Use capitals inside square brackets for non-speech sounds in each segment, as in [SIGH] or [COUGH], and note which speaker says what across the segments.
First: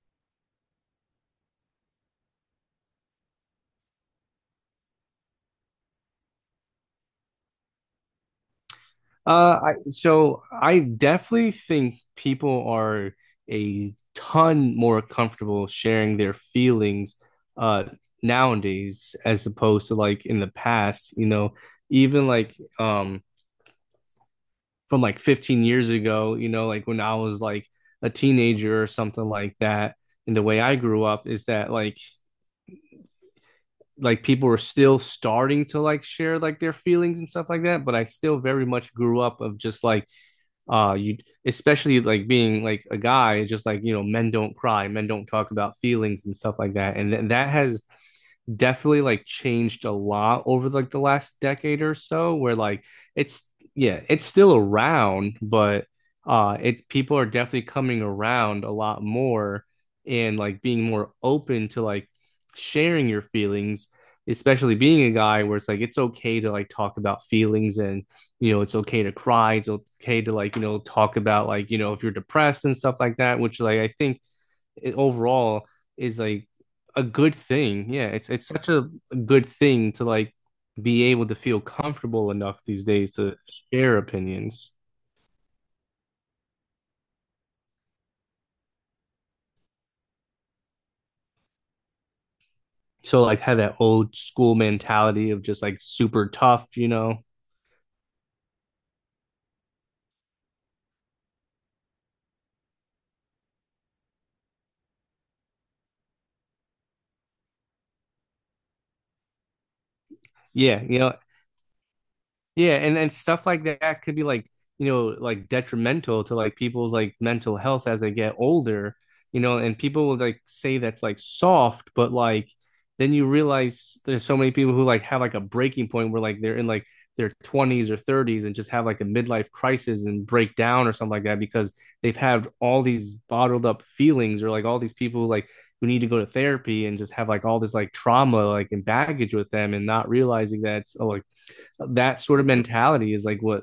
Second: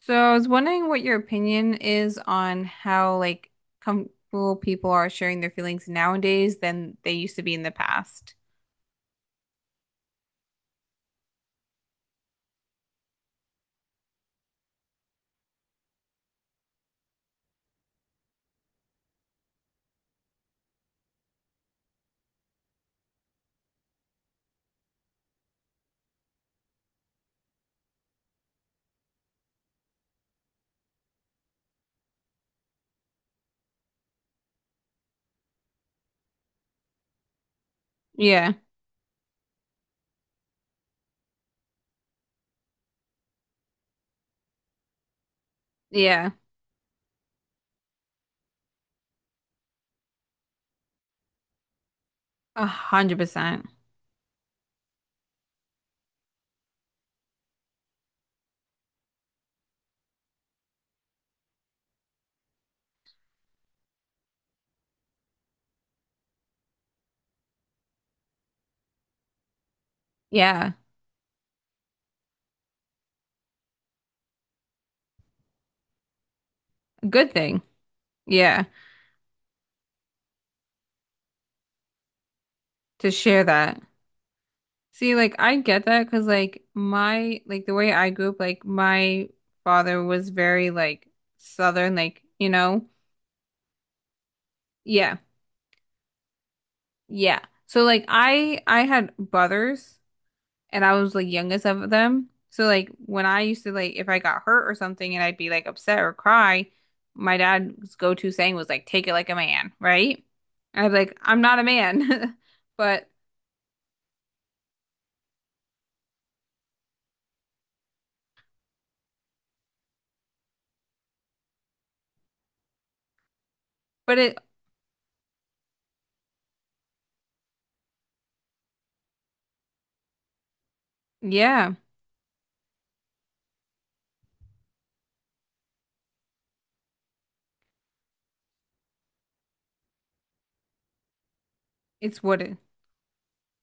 Speaker 1: So I was wondering what your opinion is on how like comfortable people are sharing their feelings nowadays than they used to be in the past.
Speaker 2: Uh, so I definitely think people are a ton more comfortable sharing their feelings uh nowadays as opposed to like in the past, even like from like 15 years ago, like when I was like a teenager or something like that. And the way I grew up is that like people were still starting to like share like their feelings and stuff like that, but I still
Speaker 1: Yeah.
Speaker 2: very much grew up of just like you especially like being like a guy, just like, men don't cry, men don't talk about feelings
Speaker 1: Yeah.
Speaker 2: and stuff like that, and that has definitely like changed a lot over like the last decade or so, where
Speaker 1: A
Speaker 2: like
Speaker 1: hundred
Speaker 2: it's
Speaker 1: percent.
Speaker 2: yeah, it's still around, but it people are definitely coming around a lot more and like being more open to like sharing your feelings, especially being a guy where it's like it's okay to like talk about feelings, and it's okay to cry, it's okay to like
Speaker 1: Yeah.
Speaker 2: talk about like if you're depressed and stuff like that, which like I think it overall is like a
Speaker 1: Good
Speaker 2: good
Speaker 1: thing.
Speaker 2: thing. Yeah, it's
Speaker 1: Yeah.
Speaker 2: such a good thing to like be able to feel comfortable enough these
Speaker 1: To
Speaker 2: days to
Speaker 1: share that.
Speaker 2: share opinions.
Speaker 1: See, like I get that because like my like the way I grew up, like my father was very like southern, like, you know.
Speaker 2: So like have that old school
Speaker 1: Yeah.
Speaker 2: mentality of just like super tough,
Speaker 1: Yeah. So like I had brothers and I was like youngest of them. So like when I used to like if I got hurt or something and I'd be like upset or cry, my dad's go-to saying was like take it like a man, right?
Speaker 2: Yeah,
Speaker 1: And I'd be like I'm not a man. [LAUGHS]
Speaker 2: yeah, and
Speaker 1: But
Speaker 2: and stuff like that could be like, like detrimental to like people's like mental health as they get older, and people will like say that's like soft, but like then you realize
Speaker 1: but
Speaker 2: there's so
Speaker 1: it
Speaker 2: many people who like have like a breaking point where like they're in like their 20s or 30s and just have like a midlife crisis and break down or something like that, because
Speaker 1: yeah,
Speaker 2: they've had all these bottled up feelings, or like all these people like who need to go to therapy and just have like all this like trauma like and baggage with them, and not realizing that it's, oh, like that
Speaker 1: it's what
Speaker 2: sort of
Speaker 1: it
Speaker 2: mentality is like what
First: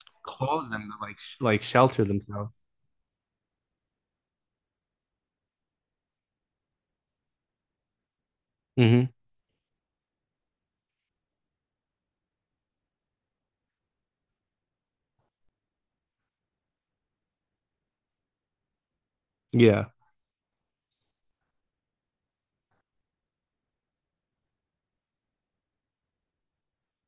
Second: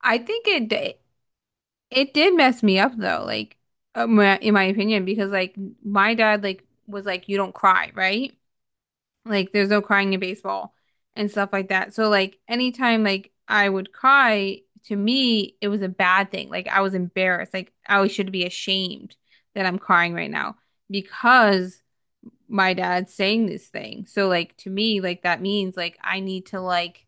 Speaker 1: I think it
Speaker 2: caused them
Speaker 1: d-
Speaker 2: to like like shelter
Speaker 1: It did mess
Speaker 2: themselves.
Speaker 1: me up though, like my- in my opinion because like my dad like was like you don't cry, right?
Speaker 2: Hmm.
Speaker 1: Like there's no crying in baseball and stuff like that. So like anytime like I would cry, to me it was a bad thing. Like I was embarrassed. Like I should be ashamed that I'm
Speaker 2: Yeah,
Speaker 1: crying right now because my dad's saying this thing. So like to me like that means like I need to like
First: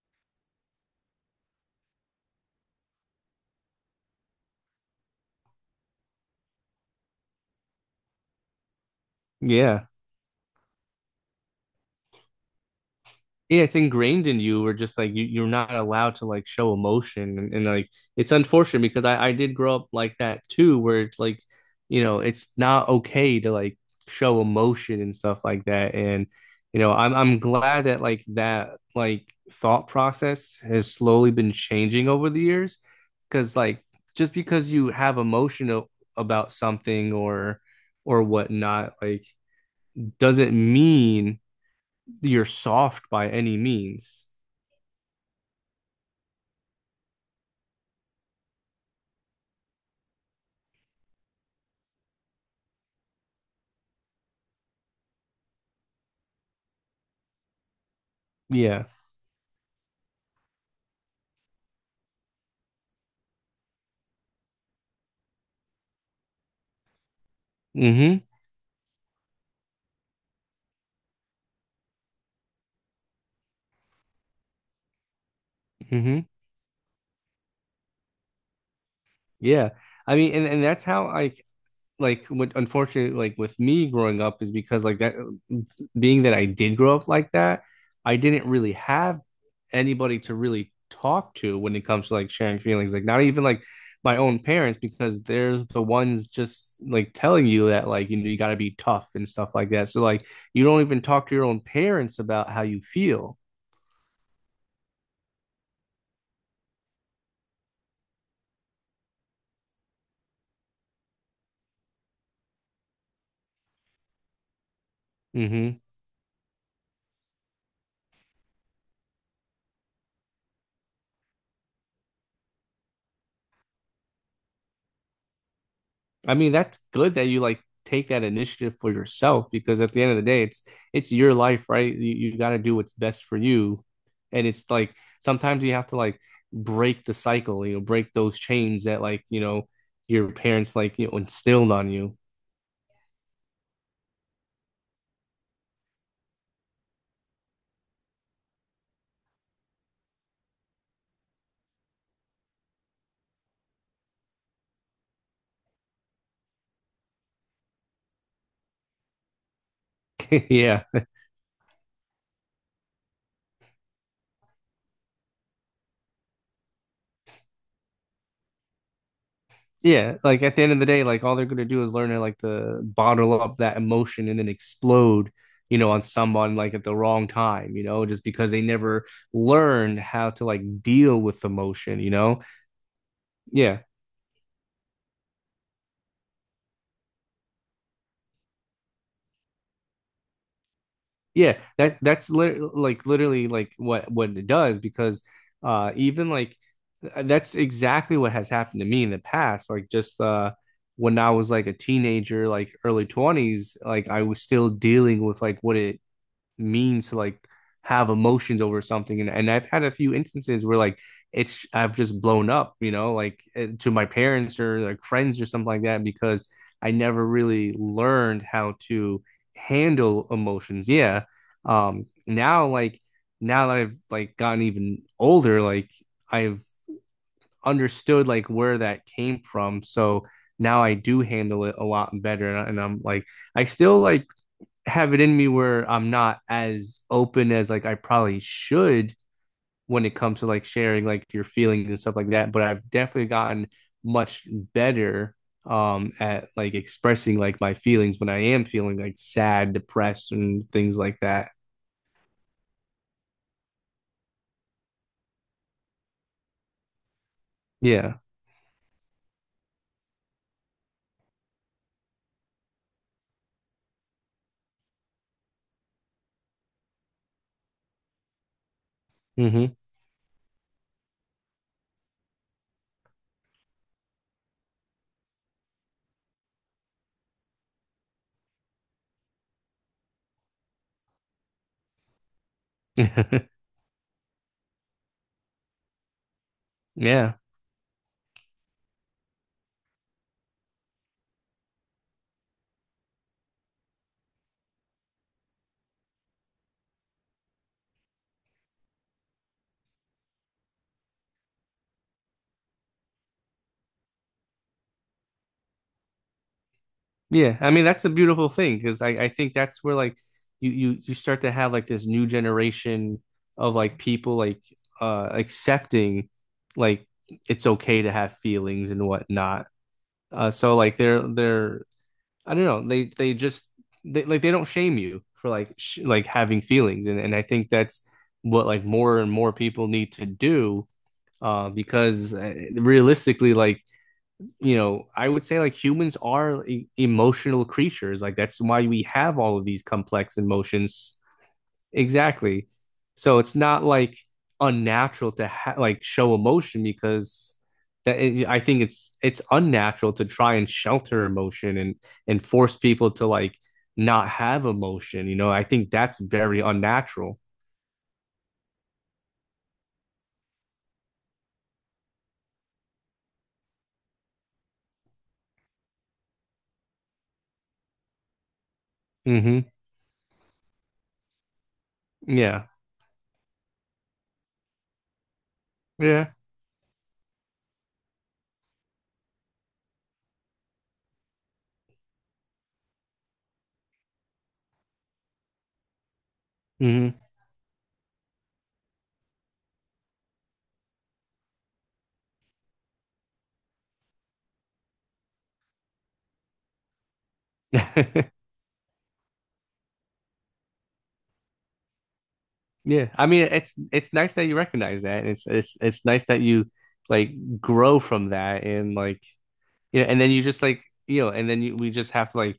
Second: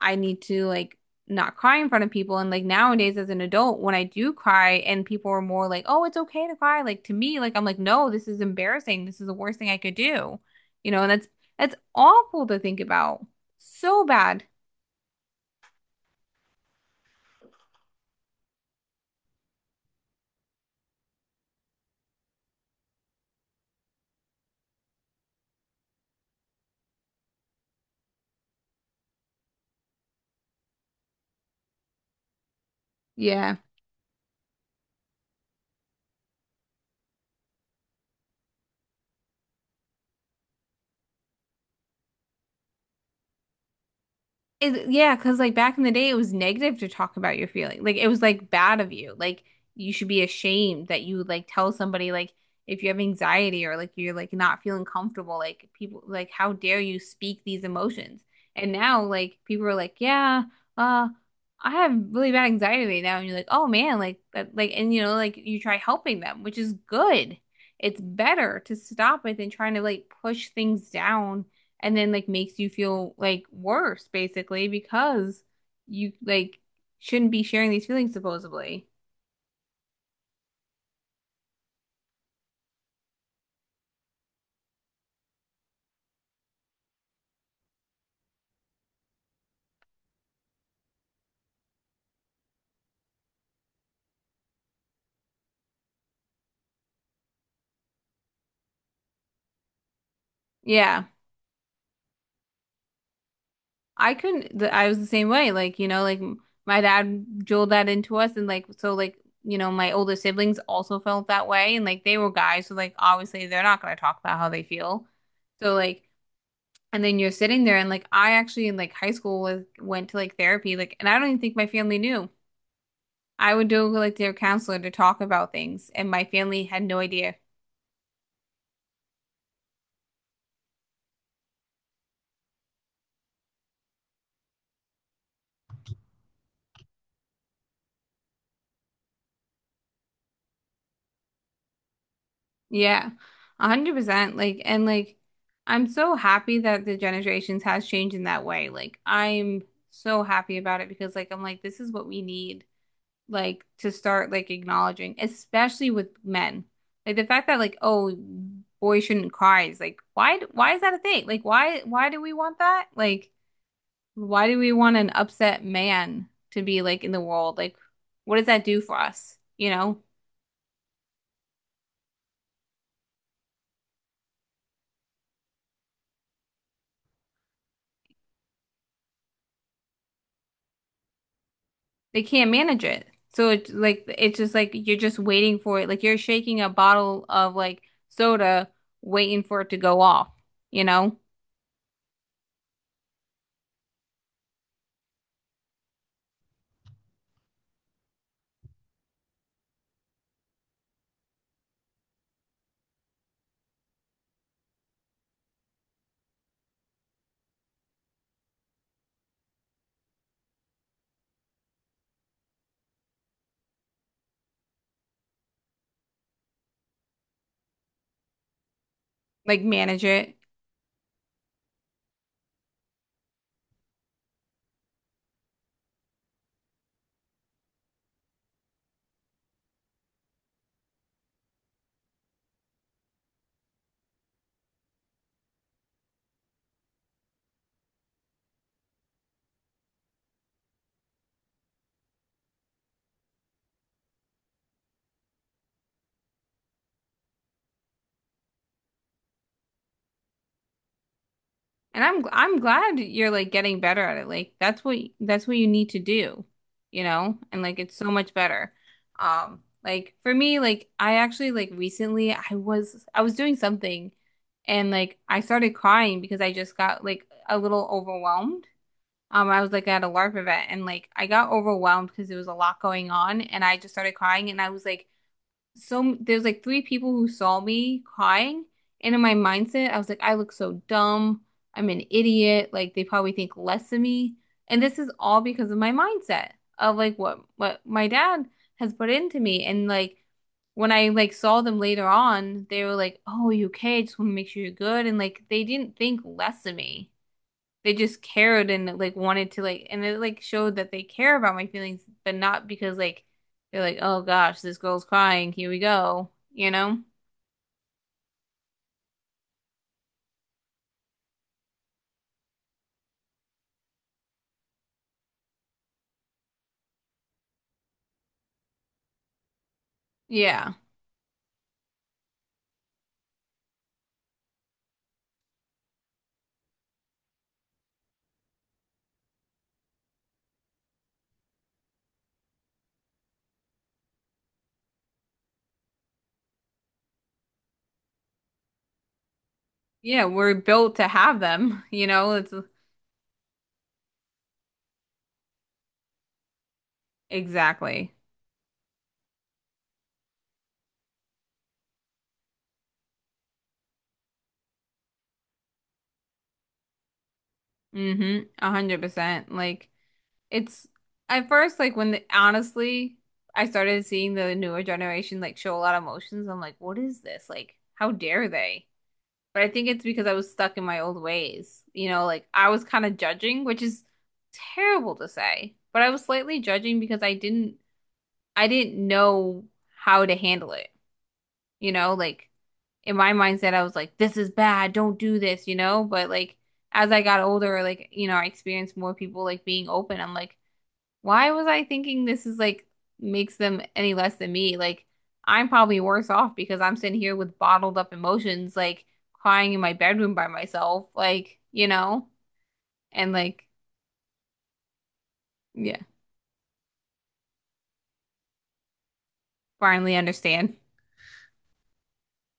Speaker 1: I need to like not cry in front of people. And like nowadays as an adult, when I do cry and people are more like, oh, it's okay to cry. Like to me, like I'm like, no, this is embarrassing. This is the worst thing I
Speaker 2: yeah.
Speaker 1: could do. You know, and that's awful to think about.
Speaker 2: Yeah, it's
Speaker 1: So
Speaker 2: ingrained in
Speaker 1: bad.
Speaker 2: you. Or just like you're not allowed to like show emotion, and like it's unfortunate, because I did grow up like that too, where it's like, it's not okay to like show emotion and stuff like that. And I'm glad that that thought process has slowly been changing over the years,
Speaker 1: Yeah.
Speaker 2: because like just because you have emotion about something or whatnot, like, doesn't mean you're soft by any means.
Speaker 1: It, yeah, because like back in the day, it was negative to talk about your feeling. Like it was like bad of you. Like you should be ashamed that you would like tell somebody like if you have anxiety or like you're like not feeling comfortable. Like people like how dare you speak these emotions? And
Speaker 2: Yeah.
Speaker 1: now like people are like, yeah, uh, I have really bad anxiety right now, and you're like, oh man, like that, like and you know like you try helping them, which is good. It's
Speaker 2: Mm-hmm.
Speaker 1: better to stop it than trying to like push things down and then like makes you feel like worse basically because you
Speaker 2: Mm-hmm.
Speaker 1: like shouldn't be sharing these feelings supposedly.
Speaker 2: Yeah. I mean, and that's how I, like, what, unfortunately, like with me growing up is, because like that, being that I did grow up like that, I didn't really have anybody to really talk to when it comes to like sharing feelings. Like, not even like my own parents, because they're the ones just like telling you that like you got to be tough and stuff like that. So like, you don't even
Speaker 1: Yeah.
Speaker 2: talk to your own parents about how you feel.
Speaker 1: I couldn't th- I was the same way like you know like my dad drilled that into us and like so like you know my older siblings also felt that way and like they were guys so like obviously they're not going to talk about how they feel. So like and then you're sitting there and like I actually in like high school was went to like therapy like and I don't even think my family knew. I would go like their counselor to talk about things, and my
Speaker 2: I mean,
Speaker 1: family
Speaker 2: that's
Speaker 1: had no
Speaker 2: good that
Speaker 1: idea.
Speaker 2: you like take that initiative for yourself, because at the end of the day, it's your life, right? You got to do what's best for you, and it's like sometimes you have to like break the cycle, break those chains that like your parents like instilled on you.
Speaker 1: Yeah, 100%. Like, and like, I'm so happy that the generations has changed in that way. Like, I'm so happy about it because, like, I'm like, this is what we need, like, to start like acknowledging, especially with men. Like the fact that like, oh, boys shouldn't cry is like, why?
Speaker 2: [LAUGHS]
Speaker 1: Why is
Speaker 2: Yeah,
Speaker 1: that a thing? Like, why? Why do we want that? Like. Why do we want an upset man to be like in the world? Like, what does that do for us? You know,
Speaker 2: yeah. Like at the end of the day, like all they're gonna do is learn to like the bottle up that emotion and then explode, on someone like at the wrong time, just because they never learned how to like deal with emotion, you
Speaker 1: they
Speaker 2: know.
Speaker 1: can't manage it. So it's
Speaker 2: Yeah.
Speaker 1: like it's just like you're just waiting for it. Like you're shaking a bottle of like soda, waiting for it to go off. You know,
Speaker 2: Yeah. That's lit like literally like what it does, because even like that's exactly what has happened to me in the past. Like, just when I was like a teenager, like early 20s, like I was still dealing with like what it means to like have emotions over something, and I've had a few instances where like it's I've just blown up, like to my parents or like friends or something like that, because I never really learned how to
Speaker 1: like manage
Speaker 2: handle
Speaker 1: it.
Speaker 2: emotions. Yeah. Now like, now that I've like gotten even older, like I've understood like where that came from. So now I do handle it a lot better, and, and I'm like, I still like have it in me where I'm not as open as like I probably should when it comes to like sharing like your feelings and stuff like that. But I've definitely gotten much better at like expressing like my feelings when I am feeling like sad, depressed, and things like that.
Speaker 1: And I'm glad you're like getting better at it. Like that's what you need to do, you know? And like it's so
Speaker 2: Yeah.
Speaker 1: much better. Like for me, like I actually like recently I was doing something and like I started crying because I just got like a little overwhelmed. I was like at a LARP event and like I got overwhelmed because there was a lot going on and I just started crying and I was like so there's like 3 people who saw me crying, and in my mindset, I was like, I look so dumb. I'm an idiot. Like they probably
Speaker 2: Mm-hmm.
Speaker 1: think less of me. And this is all because of my mindset of like
Speaker 2: [LAUGHS] Yeah.
Speaker 1: what my dad has put into me. And like when I like saw them later on, they were like, "Oh, are you okay? I just want to make sure you're good." And like they didn't think less of me, they just cared and like wanted to like and it like showed that they care about my feelings, but not because like they're like, oh gosh, this girl's crying, here we go, you know?
Speaker 2: Yeah, I mean, that's a beautiful thing, because I think that's where like you start to have like this new generation of like people, like, accepting, like, it's okay to have feelings and whatnot.
Speaker 1: Yeah.
Speaker 2: So like, they're I don't know, they just, they don't shame you for like sh like having feelings, and I think that's what like more and more people need to do, because realistically, like, I would say like humans are emotional creatures. Like, that's why we have all of these
Speaker 1: Yeah,
Speaker 2: complex
Speaker 1: we're built to
Speaker 2: emotions.
Speaker 1: have them, [LAUGHS] you know? It's
Speaker 2: Exactly. So it's not like unnatural to like show emotion, because
Speaker 1: exactly.
Speaker 2: I think it's unnatural to try and shelter emotion and force people to like not have emotion. You know, I think that's very unnatural.
Speaker 1: Mm-hmm. 100%. Like it's at first like when the, honestly I started seeing the newer generation like show a lot of emotions, I'm like, what is this? Like, how dare they? But
Speaker 2: Hmm.
Speaker 1: I think it's because I was stuck in my old ways. You know, like
Speaker 2: Yeah.
Speaker 1: I was kind of judging, which is terrible to say, but I was
Speaker 2: Yeah.
Speaker 1: slightly judging because I didn't know how to handle it. You know, like in my mindset I was like this is bad, don't do this, you know, but like as
Speaker 2: Hmm.
Speaker 1: I got older, like you know, I experienced more people like being open. I'm like why was I thinking this is like makes them any less than me? Like I'm probably worse off because I'm sitting here with bottled up
Speaker 2: [LAUGHS]
Speaker 1: emotions, like crying in my bedroom by myself, like, you know,
Speaker 2: Yeah, I
Speaker 1: and
Speaker 2: mean,
Speaker 1: like,
Speaker 2: it's nice that you recognize that, and it's it's
Speaker 1: yeah,
Speaker 2: it's nice that you like grow from that, and like
Speaker 1: finally
Speaker 2: and then you just
Speaker 1: understand.
Speaker 2: like and then we just have to like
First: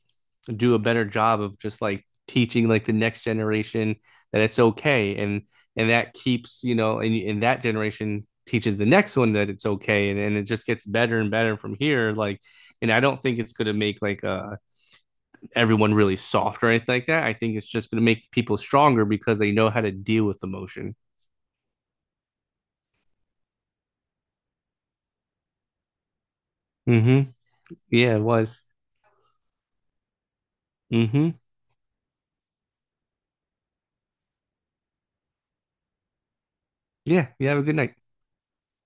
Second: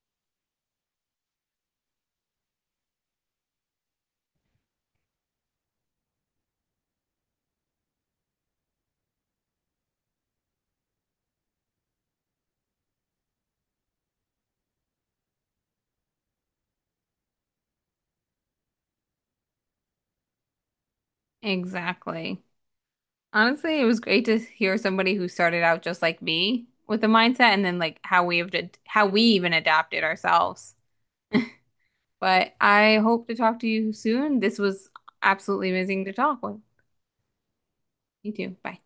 Speaker 2: do a better job of just like teaching like the next generation that it's okay, and that keeps, and that generation teaches the next one that it's okay, and it just gets better and better from here, like. And I don't think it's going to make like everyone really soft or anything like that. I think it's just going to make people stronger because they know how to deal with emotion.
Speaker 1: Exactly. Honestly, it was great to hear somebody who started out just like me with the
Speaker 2: Mm-hmm.
Speaker 1: mindset and then like
Speaker 2: Yeah, it
Speaker 1: how we have
Speaker 2: was.
Speaker 1: to, how we even adapted ourselves.
Speaker 2: Hmm.
Speaker 1: But I hope to talk to you soon. This was absolutely amazing to talk with.
Speaker 2: Yeah, you have a good night.
Speaker 1: You too. Bye.